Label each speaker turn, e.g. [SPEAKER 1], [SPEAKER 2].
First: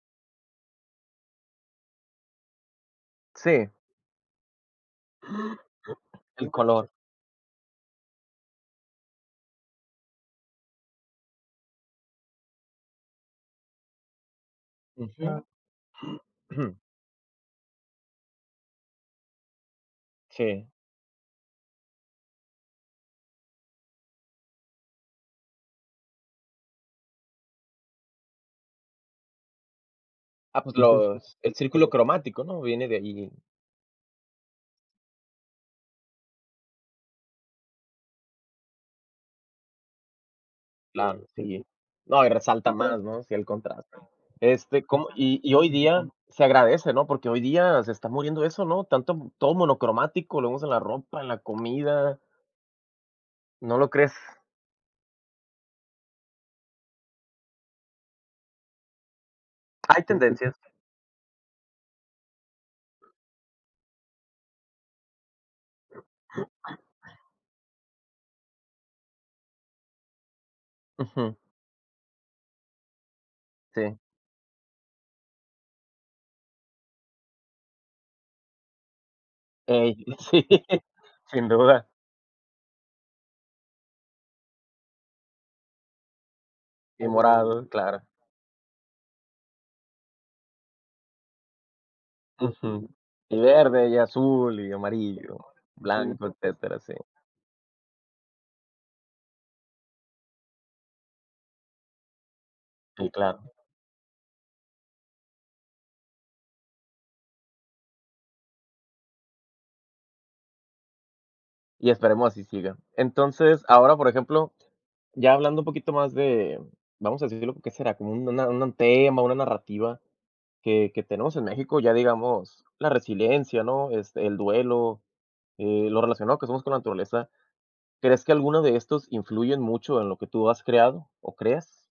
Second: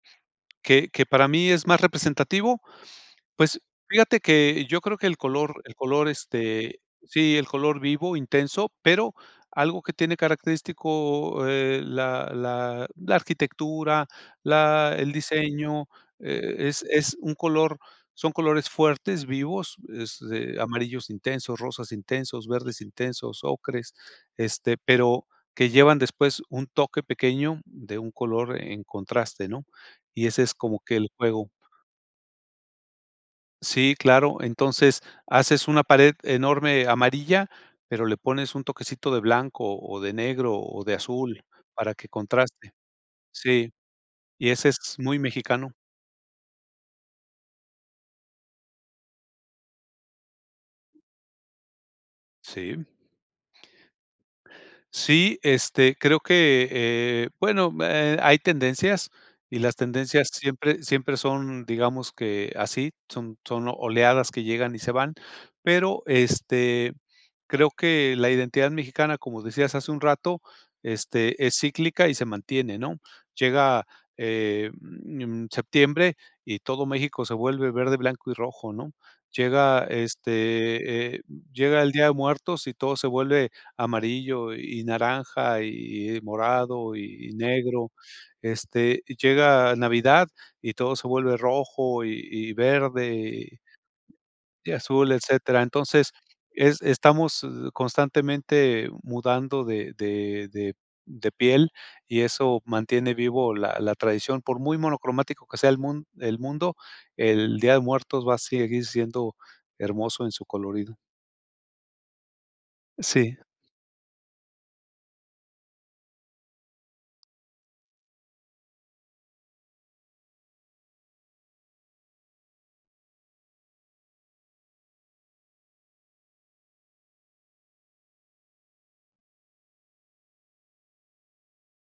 [SPEAKER 1] ¿Qué qué para mí es más representativo? Pues
[SPEAKER 2] Sí.
[SPEAKER 1] fíjate que yo creo que el color el color,
[SPEAKER 2] El
[SPEAKER 1] este
[SPEAKER 2] color.
[SPEAKER 1] sí, el color vivo, intenso, pero algo que tiene característico, eh, la la la arquitectura, la el
[SPEAKER 2] Ujú.
[SPEAKER 1] diseño, e es es un color son colores fuertes, vivos, es, eh,
[SPEAKER 2] Sí.
[SPEAKER 1] amarillos intensos, rosas intensos, verdes intensos, ocres, este, pero que llevan después un toque pequeño de un color en contraste, ¿no? Y ese es
[SPEAKER 2] Ah, pues,
[SPEAKER 1] como que el
[SPEAKER 2] los
[SPEAKER 1] juego.
[SPEAKER 2] el círculo cromático, ¿no? Viene de allí.
[SPEAKER 1] Sí, claro. Entonces, haces una pared enorme amarilla, pero le pones un toquecito de blanco, o de negro, o de
[SPEAKER 2] Claro,
[SPEAKER 1] azul
[SPEAKER 2] sí.
[SPEAKER 1] para que
[SPEAKER 2] No, y
[SPEAKER 1] contraste
[SPEAKER 2] resalta más, ¿no? Sí, el
[SPEAKER 1] Sí.
[SPEAKER 2] contraste.
[SPEAKER 1] Y ese
[SPEAKER 2] Este,
[SPEAKER 1] es
[SPEAKER 2] como
[SPEAKER 1] muy
[SPEAKER 2] y y hoy
[SPEAKER 1] mexicano.
[SPEAKER 2] día se agradece, ¿no? Porque hoy día se está muriendo eso, ¿no? Tanto todo monocromático, lo vemos en la ropa, en la comida.
[SPEAKER 1] Sí.
[SPEAKER 2] ¿No lo crees?
[SPEAKER 1] Sí, este, creo que, eh, bueno, hay tendencias y las
[SPEAKER 2] Hay
[SPEAKER 1] tendencias
[SPEAKER 2] tendencias.
[SPEAKER 1] siempre siempre son digamos que así, son son oleadas que llegan y se van. Pero, este, creo que la identidad mexicana, como decías hace un rato,
[SPEAKER 2] Ujú.
[SPEAKER 1] este, es cíclica y se mantiene, ¿no? Llega,
[SPEAKER 2] Sí.
[SPEAKER 1] eh, mm, septiembre y todo México se vuelve verde, blanco y rojo, ¿no? Llega,
[SPEAKER 2] Ey, sí
[SPEAKER 1] este, eh,
[SPEAKER 2] sin
[SPEAKER 1] llega
[SPEAKER 2] duda.
[SPEAKER 1] el Día de Muertos y todo se vuelve amarillo y naranja y y morado
[SPEAKER 2] Y
[SPEAKER 1] y y
[SPEAKER 2] morado,
[SPEAKER 1] negro.
[SPEAKER 2] claro.
[SPEAKER 1] Este, llega Navidad y todo se vuelve rojo y y
[SPEAKER 2] Ujú. Y
[SPEAKER 1] verde
[SPEAKER 2] verde y azul y
[SPEAKER 1] y azul,
[SPEAKER 2] amarillo,
[SPEAKER 1] etcétera. Entonces,
[SPEAKER 2] blanco, etcétera,
[SPEAKER 1] es
[SPEAKER 2] sí.
[SPEAKER 1] estamos constantemente mudando de de de de piel, y eso
[SPEAKER 2] Sí,
[SPEAKER 1] mantiene
[SPEAKER 2] claro.
[SPEAKER 1] vivo la la tradición. Por muy monocromático que sea el mun el mundo, el Día de Muertos va a seguir siendo hermoso en su colorido.
[SPEAKER 2] Y esperemos así siga.
[SPEAKER 1] Sí.
[SPEAKER 2] Entonces, ahora, por ejemplo, ya hablando un poquito más de vamos a decirlo, ¿qué será? Como un una un tema, una narrativa que que tenemos en México, ya digamos la resiliencia, ¿no? Este, el duelo, eh, lo relacionado que somos con la naturaleza, ¿crees que alguno de estos influyen mucho en lo que tú has creado o creas?